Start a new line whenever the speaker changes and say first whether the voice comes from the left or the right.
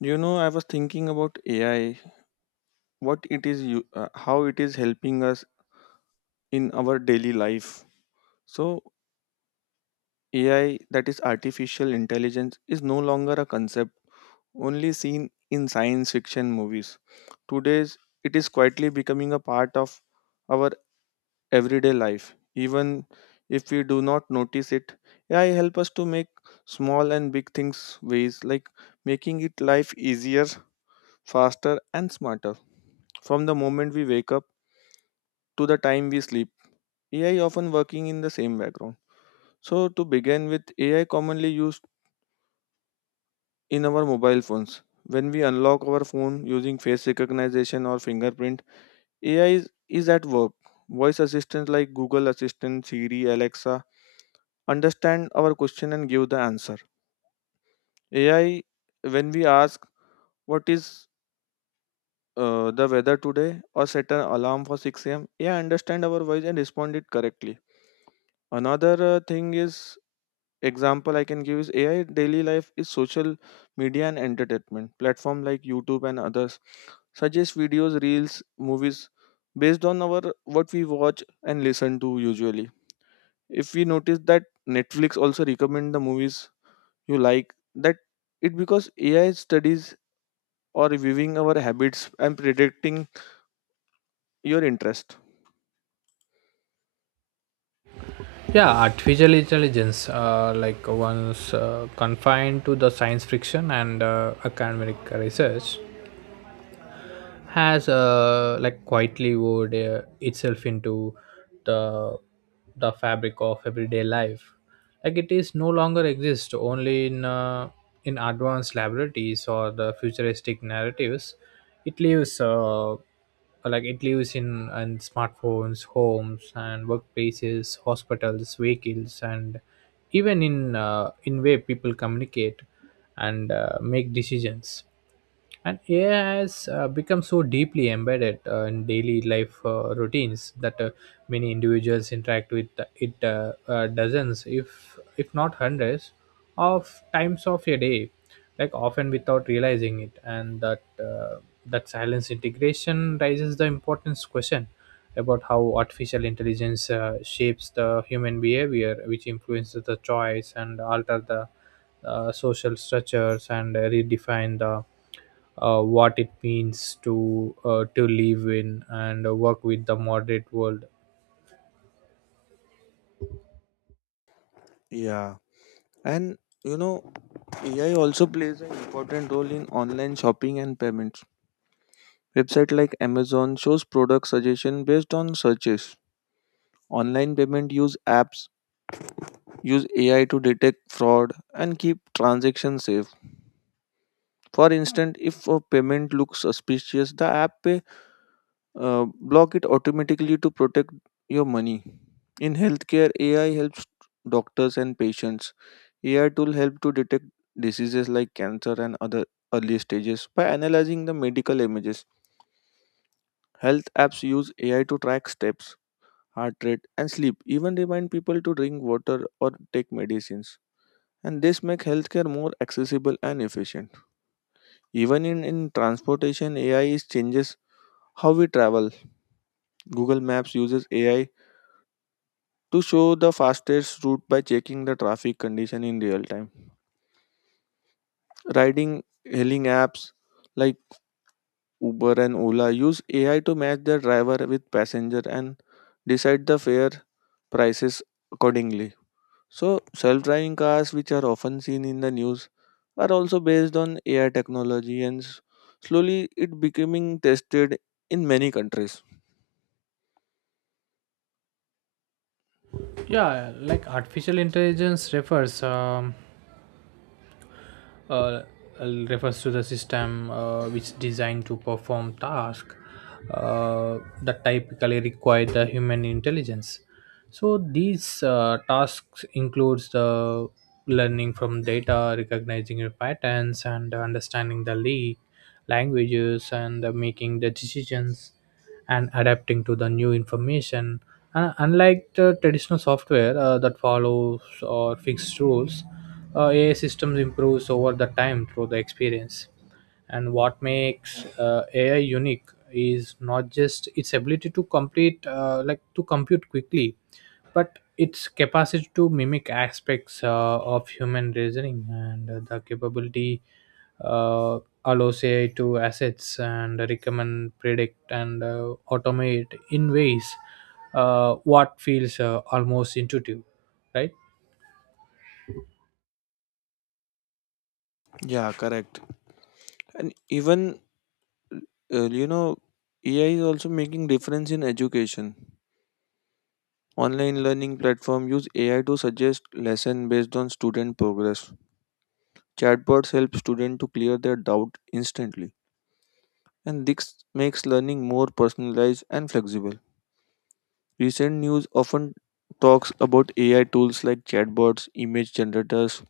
left: You know, I was thinking about AI, what it is, how it is helping us in our daily life. So, AI, that is artificial intelligence, is no longer a concept only seen in science fiction movies. Today, it is quietly becoming a part of our everyday life. Even if we do not notice it, AI help us to make small and big things ways like making it life easier, faster, and smarter. From the moment we wake up to the time we sleep, AI often working in the same background. So to begin with, AI commonly used in our mobile phones. When we unlock our phone using face recognition or fingerprint, AI is at work. Voice assistants like Google Assistant, Siri, Alexa understand our question and give the answer. AI, when we ask what is the weather today or set an alarm for 6 a.m., AI understand our voice and respond it correctly. Another thing is, example I can give is AI daily life is social media and entertainment platform like YouTube and others suggest videos, reels, movies based on our what we watch and listen to usually. If we notice that, Netflix also recommend the movies you like, that it because AI studies or reviewing our habits and predicting your interest.
right: Yeah, artificial intelligence, like once confined to the science fiction and academic research, has like quietly woven itself into the the fabric of everyday life. Like it is no longer exist only in in advanced laboratories or the futuristic narratives. It lives uh, like it lives in smartphones, homes and workplaces, hospitals, vehicles and even in in way people communicate and make decisions. And AI has become so deeply embedded in daily life routines, that many individuals interact with it dozens, if not hundreds, of times of a day, like often without realizing it. And that silence integration raises the importance question: about how artificial intelligence shapes the human behavior, which influences the choice and alter the social structures and redefine the what it means to to live in and work with the moderate world.
left: Yeah. And you know, AI also plays an important role in online shopping and payments. Website like Amazon shows product suggestion based on searches. Online payment use apps use AI to detect fraud and keep transactions safe. For instance, if a payment looks suspicious, the app may block it automatically to protect your money. In healthcare, AI helps doctors and patients. AI tool help to detect diseases like cancer and other early stages by analyzing the medical images. Health apps use AI to track steps, heart rate, and sleep. Even remind people to drink water or take medicines. And this make healthcare more accessible and efficient. Even in transportation, AI is changes how we travel. Google Maps uses AI to show the fastest route by checking the traffic condition in real time. Riding hailing apps like Uber and Ola use AI to match the driver with passenger and decide the fare prices accordingly. So, self driving cars, which are often seen in the news, are also based on AI technology, and slowly it becoming tested in many countries.
right: Yeah, like artificial intelligence refers. Uh, Refers to the system which is designed to perform tasks that typically require the human intelligence. So these tasks includes the learning from data, recognizing your patterns, and understanding the languages, and making the decisions and adapting to the new information. Unlike the traditional software that follows or fixed rules, AI systems improves over the time through the experience. And what makes AI unique is not just its ability to complete, like to compute quickly, but its capacity to mimic aspects of human reasoning. And the capability uh, allows AI to assets and recommend, predict, and automate in ways what feels almost intuitive, right?
left: Yeah, correct. And even, you know, AI is also making difference in education. Online learning platform use AI to suggest lesson based on student progress. Chatbots help student to clear their doubt instantly. And this makes learning more personalized and flexible. Recent news often talks about AI tools like chatbots, image generators,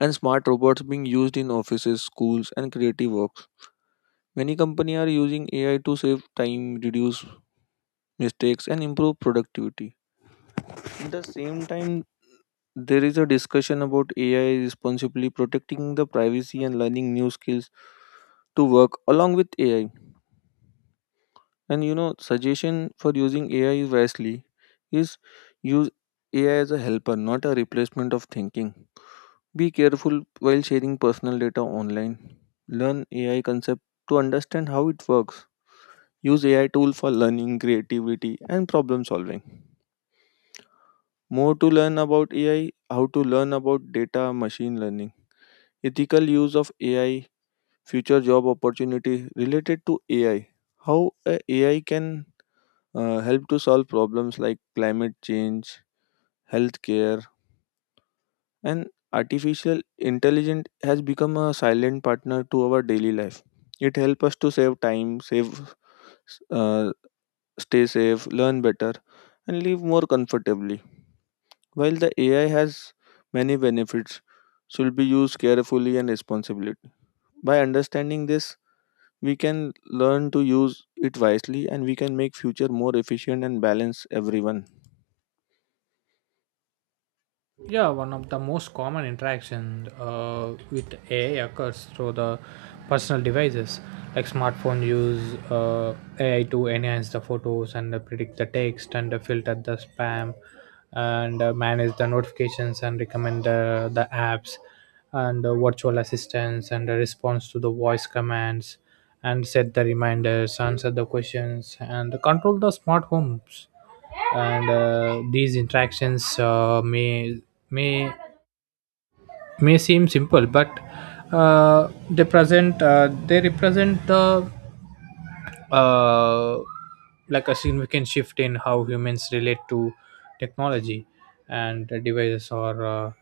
left: and smart robots being used in offices, schools, and creative works. Many companies are using AI to save time, reduce mistakes, and improve productivity. At the same time, there is a discussion about AI responsibly protecting the privacy and learning new skills to work along with AI. And you know, suggestion for using AI wisely is use AI as a helper, not a replacement of thinking. Be careful while sharing personal data online. Learn AI concept to understand how it works. Use AI tool for learning, creativity and problem solving. More to learn about AI, how to learn about data machine learning. Ethical use of AI, future job opportunity related to AI. How a AI can help to solve problems like climate change, healthcare, and artificial intelligence has become a silent partner to our daily life. It helps us to save time, save uh, stay safe, learn better, and live more comfortably. While the AI has many benefits, should be used carefully and responsibly. By understanding this, we can learn to use it wisely, and we can make future more efficient and balance everyone.
right: Yeah, one of the most common interactions with AI occurs through the personal devices. Like smartphone use AI to enhance the photos and predict the text and filter the spam and manage the notifications and recommend the apps, and virtual assistants and a response to the voice commands and set the reminders, answer the questions and control the smart homes. And these interactions may may seem simple, but they represent the uh, like a significant shift in how humans relate to technology. And the devices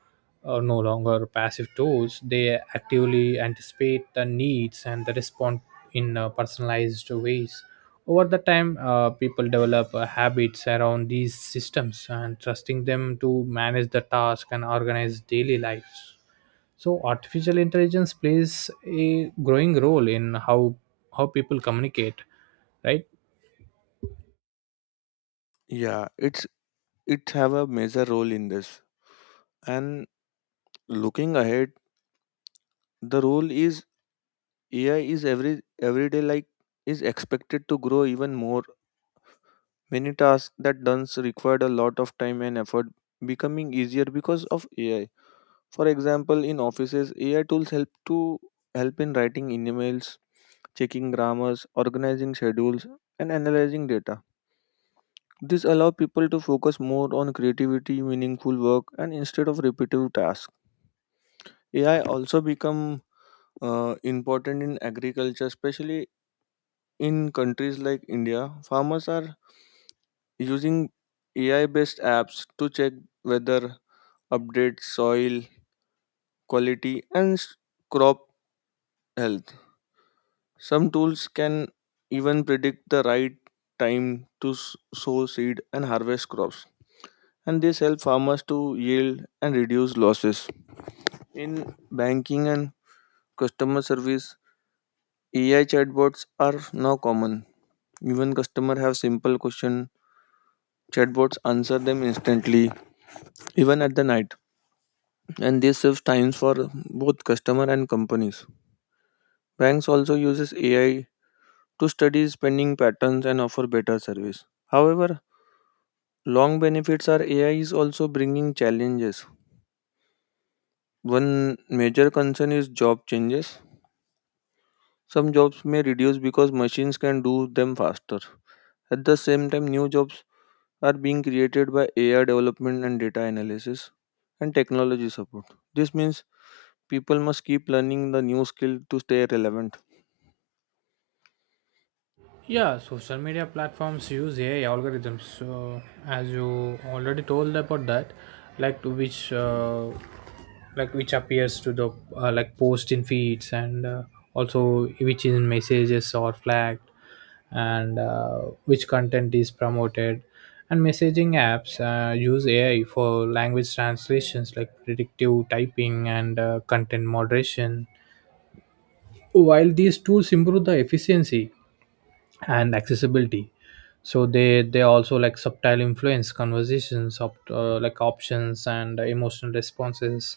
right: are no longer passive tools. They actively anticipate the needs and they respond in personalized ways. Over the time people develop habits around these systems and trusting them to manage the task and organize daily lives. So artificial intelligence plays a growing role in how people communicate, right?
left: Yeah, it have a major role in this. And looking ahead, the role is AI is everyday like is expected to grow even more. Many tasks that once required a lot of time and effort becoming easier because of AI. For example, in offices, AI tools help in writing emails, checking grammars, organizing schedules, and analyzing data. This allow people to focus more on creativity, meaningful work, and instead of repetitive tasks. AI also become important in agriculture, especially in countries like India. Farmers are using AI based apps to check weather, update soil quality, and crop health. Some tools can even predict the right time to sow seed and harvest crops, and this helps farmers to yield and reduce losses. In banking and customer service, AI chatbots are now common. Even customers have simple questions, chatbots answer them instantly even at the night, and this saves times for both customer and companies. Banks also uses AI to study spending patterns and offer better service. However, long benefits are AI is also bringing challenges. One major concern is job changes. Some jobs may reduce because machines can do them faster. At the same time, new jobs are being created by AI development and data analysis and technology support. This means people must keep learning the new skill to stay relevant.
right: Yeah, social media platforms use AI algorithms. So, as you already told about that, like to which, like which appears to the like post in feeds, and also which in messages or flagged, and which content is promoted. And messaging apps use AI for language translations, like predictive typing and content moderation. While these tools improve the efficiency and accessibility, so they also like subtle influence conversations of like options and emotional responses.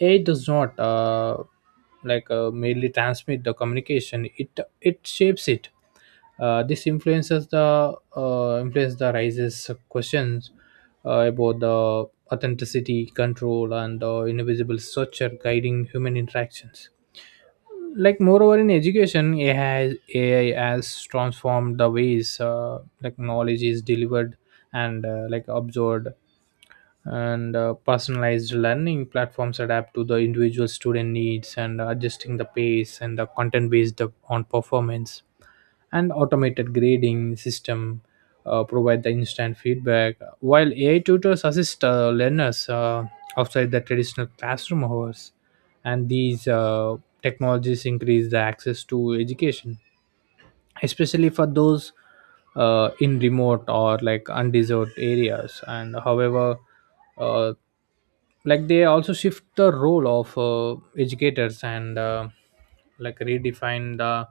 right: AI does not merely transmit the communication, it shapes it. This influences the influence the raises questions about the authenticity, control and the invisible structure guiding human interactions. Like moreover in education, AI has transformed the ways like knowledge is delivered and like absorbed. And personalized learning platforms adapt to the individual student needs and adjusting the pace and the content based on performance. And automated grading system provide the instant feedback, while AI tutors assist learners outside the traditional classroom hours. And these technologies increase the access to education, especially for those in remote or like undeserved areas. And however, uh, like they also shift the role of educators, and like redefine the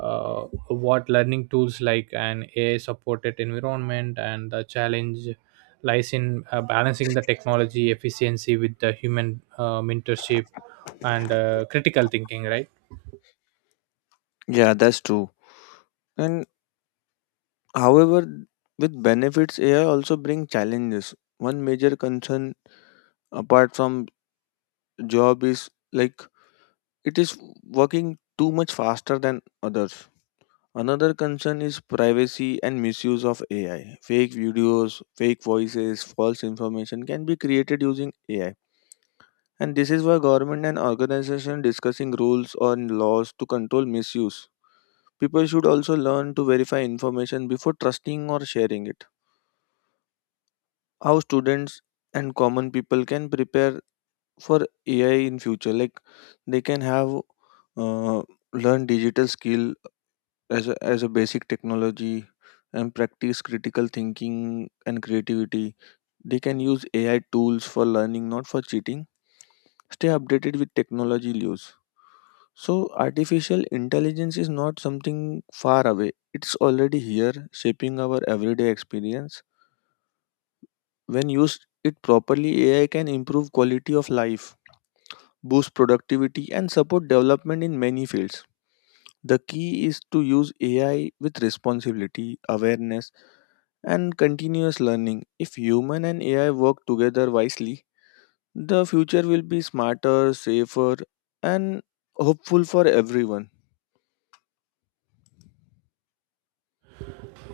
right: uh, what learning tools like an AI supported environment. And the challenge lies in balancing the technology efficiency with the human mentorship and critical thinking, right?
left: Yeah, that's true. And however, with benefits, AI also bring challenges. One major concern apart from job is like it is working too much faster than others. Another concern is privacy and misuse of AI. Fake videos, fake voices, false information can be created using AI. And this is why government and organization discussing rules or laws to control misuse. People should also learn to verify information before trusting or sharing it. How students and common people can prepare for AI in future, like they can have uh, learn digital skill as a basic technology, and practice critical thinking and creativity. They can use AI tools for learning, not for cheating. Stay updated with technology news. So, artificial intelligence is not something far away, it's already here, shaping our everyday experience. When used it properly, AI can improve quality of life, boost productivity, and support development in many fields. The key is to use AI with responsibility, awareness, and continuous learning. If human and AI work together wisely, the future will be smarter, safer, and hopeful for everyone.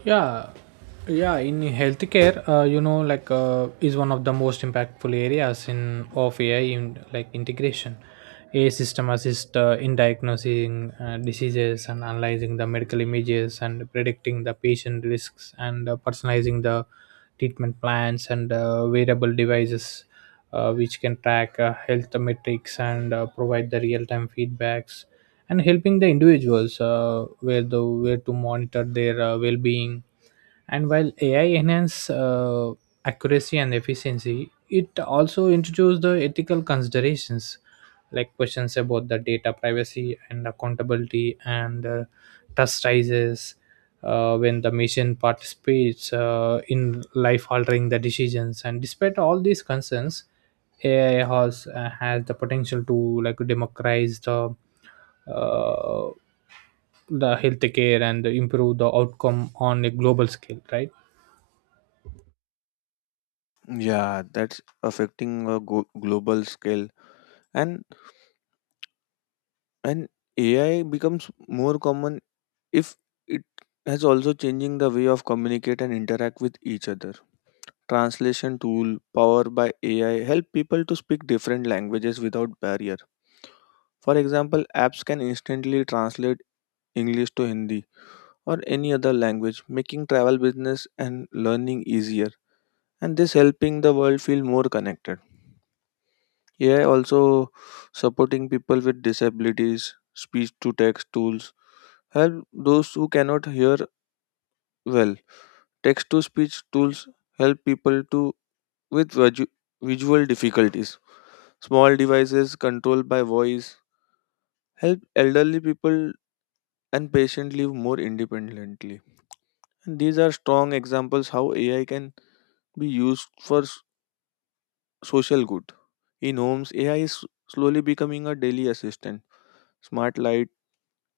right: Yeah. Yeah, in healthcare you know like is one of the most impactful areas in of AI in like integration. A system assist in diagnosing diseases and analyzing the medical images and predicting the patient risks and personalizing the treatment plans. And wearable devices which can track health metrics and provide the real-time feedbacks and helping the individuals where to monitor their well-being. And while AI enhance accuracy and efficiency, it also introduced the ethical considerations, like questions about the data privacy and accountability. And trust rises when the machine participates in life altering the decisions. And despite all these concerns, ai has the potential to like democratize the uh, the healthcare and improve the outcome on a global scale, right?
left: Yeah, that's affecting a global scale. And and AI becomes more common, if it has also changing the way of communicate and interact with each other. Translation tool powered by AI help people to speak different languages without barrier. For example, apps can instantly translate English to Hindi or any other language, making travel, business and learning easier, and this helping the world feel more connected. AI also supporting people with disabilities. Speech to text tools help those who cannot hear well. Text to speech tools help people to with visual difficulties. Small devices controlled by voice help elderly people and patients live more independently. And these are strong examples how AI can be used for social good. In homes, AI is slowly becoming a daily assistant. Smart light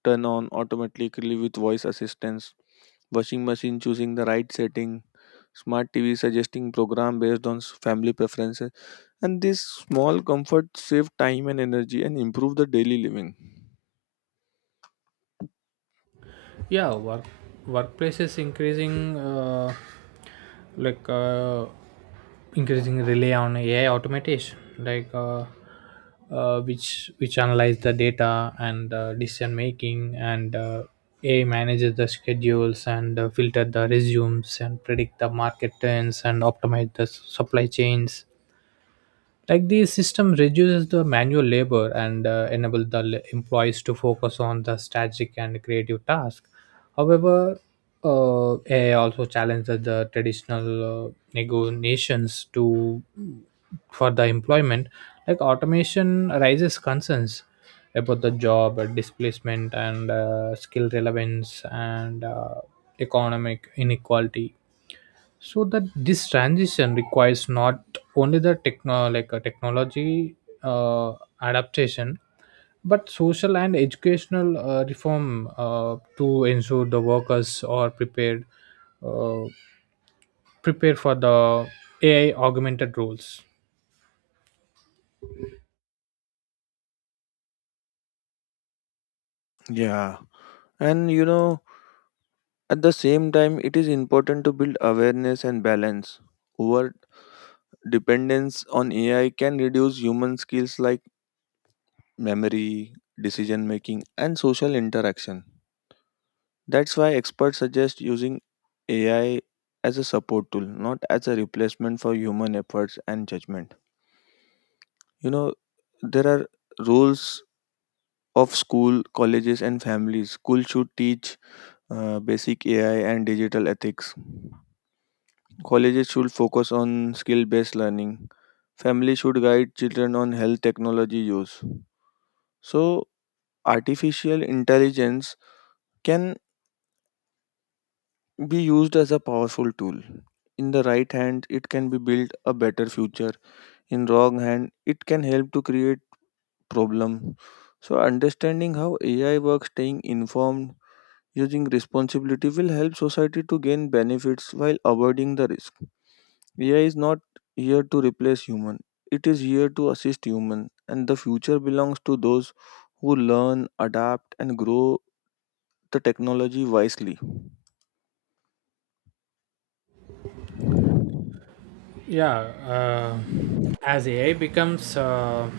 left: turn on automatically with voice assistance. Washing machine choosing the right setting. Smart TV suggesting program based on family preferences. And these small comforts save time and energy and improve the daily living.
right: Yeah, workplace is increasing like uh, increasing rely on AI automation, like which analyze the data and decision making. And AI manages the schedules and filter the resumes and predict the market trends and optimize the supply chains. Like the system reduces the manual labor and enable the employees to focus on the strategic and creative task. However, AI also challenges the traditional negotiations to for the employment. Like automation raises concerns about the job displacement and skill relevance and economic inequality. So that this transition requires not only the techno like a technology uh, adaptation, but social and educational reform to ensure the workers are uh, prepared for the AI augmented roles.
left: Yeah. And you know, at the same time, it is important to build awareness and balance. Over dependence on AI can reduce human skills like memory, decision making, and social interaction. That's why experts suggest using AI as a support tool, not as a replacement for human efforts and judgment. You know, there are roles of school, colleges, and families. School should teach basic AI and digital ethics. Colleges should focus on skill based learning. Families should guide children on health technology use. So, artificial intelligence can be used as a powerful tool. In the right hand, it can be build a better future. In wrong hand, it can help to create problem. So understanding how AI works, staying informed, using responsibility will help society to gain benefits while avoiding the risk. AI is not here to replace human. It is here to assist human, and the future belongs to those who learn, adapt and grow the technology wisely.
right: Yeah, uh, as AI becomes uh,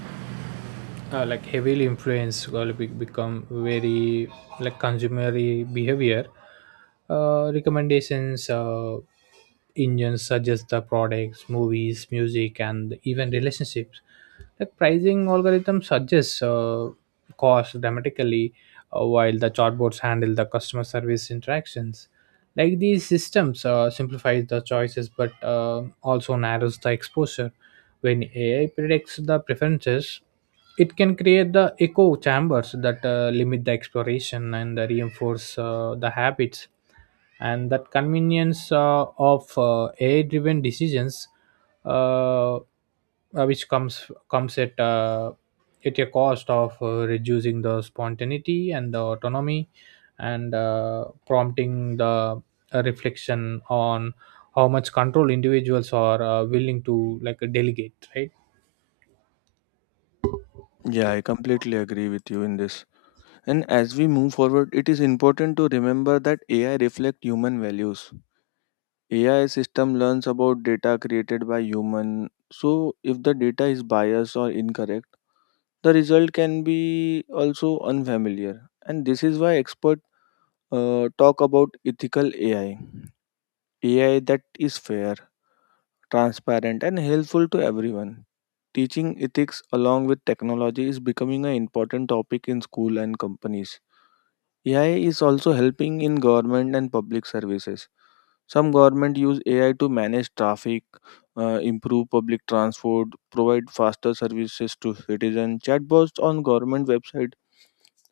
right: uh, like heavily influence or become very like consumery behavior. Recommendations engines suggest the products, movies, music and even relationships. Like pricing algorithm suggests cost dramatically, while the chatbots handle the customer service interactions. Like these systems simplifies the choices, but also narrows the exposure. When AI predicts the preferences, it can create the echo chambers that limit the exploration and reinforce the habits. And that convenience of AI driven decisions, uh, uh, comes at a cost of reducing the spontaneity and the autonomy, and prompting the reflection on how much control individuals are willing to like delegate, right?
left: Yeah, I completely agree with you in this. And as we move forward, it is important to remember that AI reflect human values. AI system learns about data created by human. So if the data is biased or incorrect, the result can be also unfamiliar. And this is why experts talk about ethical AI. AI that is fair, transparent and helpful to everyone. Teaching ethics along with technology is becoming an important topic in school and companies. AI is also helping in government and public services. Some government use AI to manage traffic, improve public transport, provide faster services to citizens. Chatbots on government website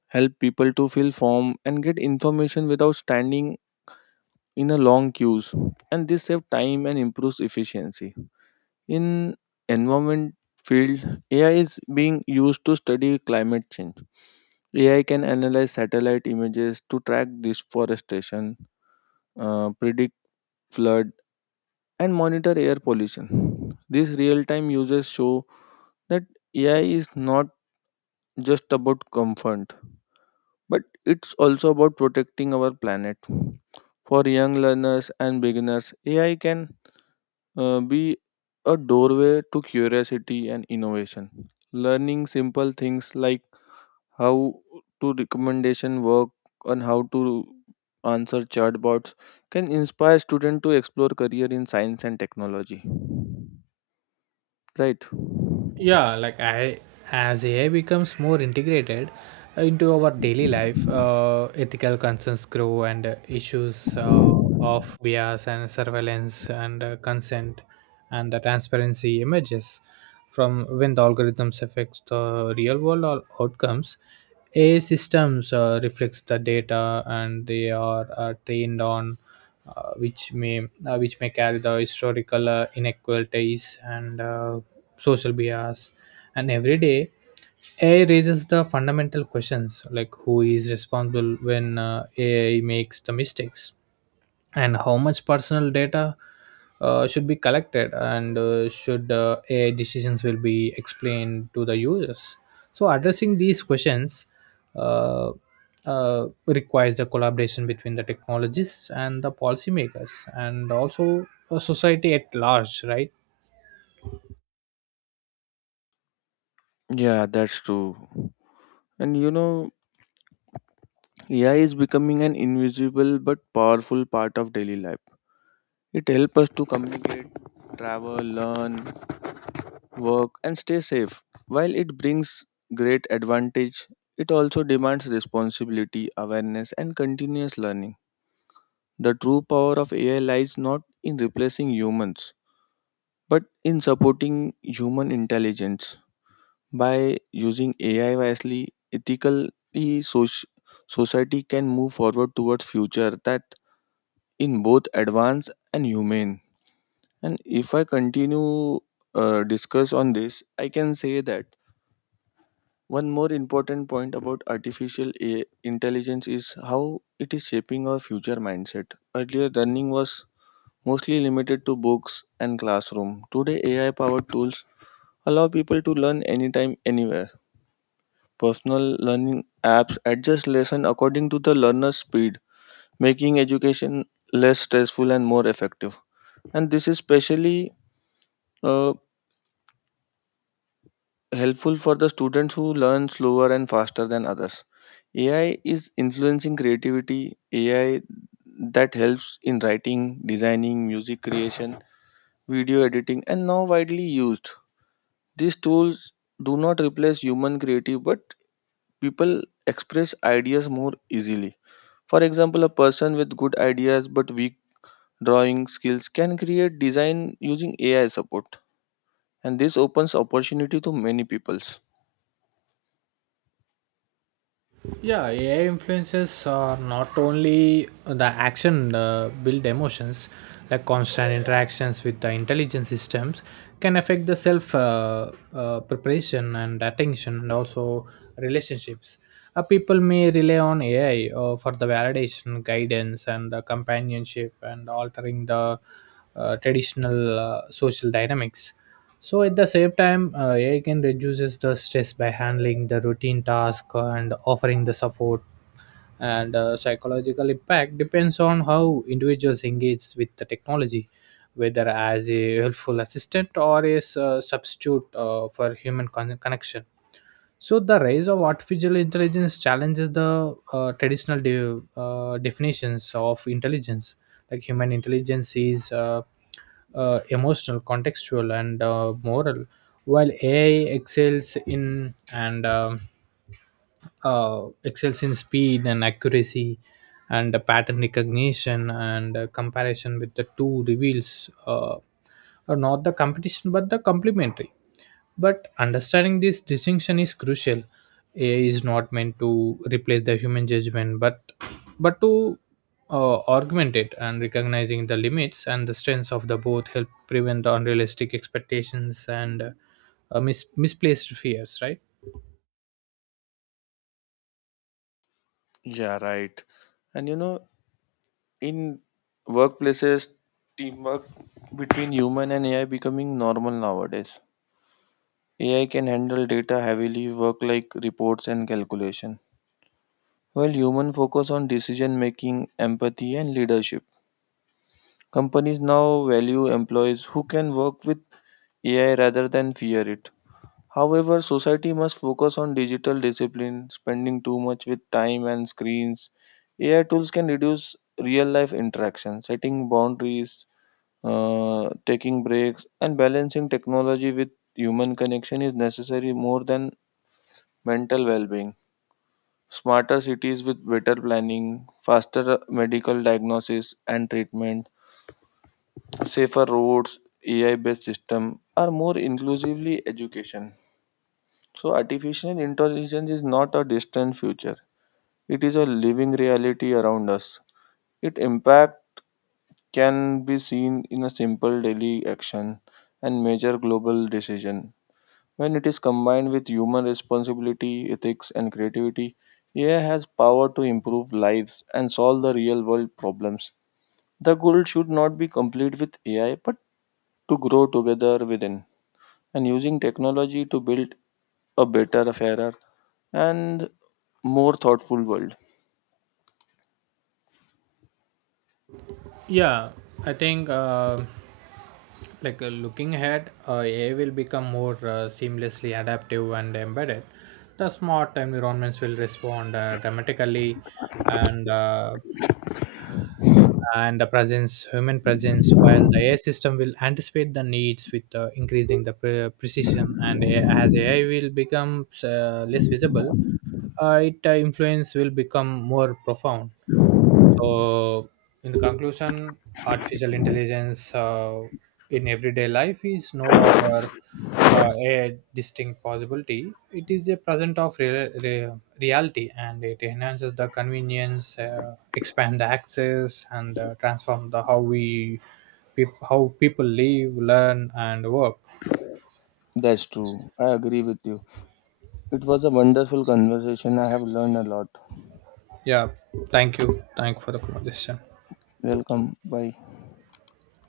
left: help people to fill form and get information without standing in a long queues, and this save time and improves efficiency. In environment field, AI is being used to study climate change. AI can analyze satellite images to track deforestation, predict flood, and monitor air pollution. These real-time uses show that AI is not just about comfort, but it's also about protecting our planet. For young learners and beginners, AI can be a doorway to curiosity and innovation. Learning simple things like how to recommendation work and how to answer chatbots can inspire students to explore career in science and technology. Right?
right: Yeah like i as AI becomes more integrated into our daily life, ethical concerns grow. And issues of bias and surveillance and consent and the transparency emerges from when the algorithms affects the real world or outcomes. AI systems reflects the data and they are trained on, uh, which may which may carry the historical inequalities and social bias. And every day, AI raises the fundamental questions, like who is responsible when AI makes the mistakes, and how much personal data should be collected, and should AI decisions will be explained to the users. So addressing these questions uh, requires the collaboration between the technologists and the policymakers, and also society at large, right?
left: Yeah, that's true. And you know, AI is becoming an invisible but powerful part of daily life. It helps us to communicate, travel, learn, work, and stay safe. While it brings great advantage, it also demands responsibility, awareness, and continuous learning. The true power of AI lies not in replacing humans, but in supporting human intelligence. By using AI wisely, ethically, soci- society can move forward towards future that in both advanced and humane. And if I continue discuss on this, I can say that one more important point about artificial intelligence is how it is shaping our future mindset. Earlier, learning was mostly limited to books and classroom. Today, AI-powered tools allow people to learn anytime, anywhere. Personal learning apps adjust lesson according to the learner's speed, making education less stressful and more effective. And this is especially uh, helpful for the students who learn slower and faster than others. AI is influencing creativity. AI that helps in writing, designing, music creation, video editing, and now widely used. These tools do not replace human creative, but people express ideas more easily. For example, a person with good ideas but weak drawing skills can create design using AI support, and this opens opportunity to many peoples.
right: Yeah, AI influences are not only the action build emotions, like constant interactions with the intelligence systems can affect the self preparation and attention and also relationships. People may rely on AI for the validation, guidance, and the companionship, and altering the traditional social dynamics. So at the same time, AI can reduces the stress by handling the routine task and offering the support. And psychological impact depends on how individuals engage with the technology, whether as a helpful assistant or as a substitute for human connection. So the rise of artificial intelligence challenges the traditional definitions of intelligence. Like human intelligence is emotional, contextual, and moral, while AI excels in and excels in speed and accuracy and pattern recognition. And comparison with the two reveals are not the competition but the complementary. But understanding this distinction is crucial. AI is not meant to replace the human judgment, but to augment it. And recognizing the limits and the strengths of the both help prevent the unrealistic expectations and misplaced fears, right?
left: Yeah, right. And you know, in workplaces, teamwork between human and AI becoming normal nowadays. AI can handle data heavily work like reports and calculation, while human focus on decision making, empathy and leadership. Companies now value employees who can work with AI rather than fear it. However, society must focus on digital discipline, spending too much with time and screens. AI tools can reduce real life interaction, setting boundaries, taking breaks, and balancing technology with human connection is necessary more than mental well being. Smarter cities with better planning, faster medical diagnosis and treatment, safer roads, AI based system are more inclusively education. So artificial intelligence is not a distant future. It is a living reality around us. Its impact can be seen in a simple daily action and major global decision. When it is combined with human responsibility, ethics, and creativity, AI has power to improve lives and solve the real world problems. The goal should not be complete with AI, but to grow together within, and using technology to build a better, fairer, and more thoughtful world.
right: Yeah, I think looking ahead, AI will become more seamlessly adaptive and embedded. The smart environments will respond dramatically, and human presence, while the AI system will anticipate the needs with increasing the precision. And as AI will become less visible, its influence will become more profound. So, in the conclusion, artificial intelligence in everyday life is no longer a distinct possibility. It is a present of reality, and it enhances the convenience, expand the access, and transform the how we how people live, learn, and work.
left: That's true. I agree with you. It was a wonderful conversation. I have learned a lot.
right: Yeah, thank you. Thank you for the conversation.
left: Welcome. Bye.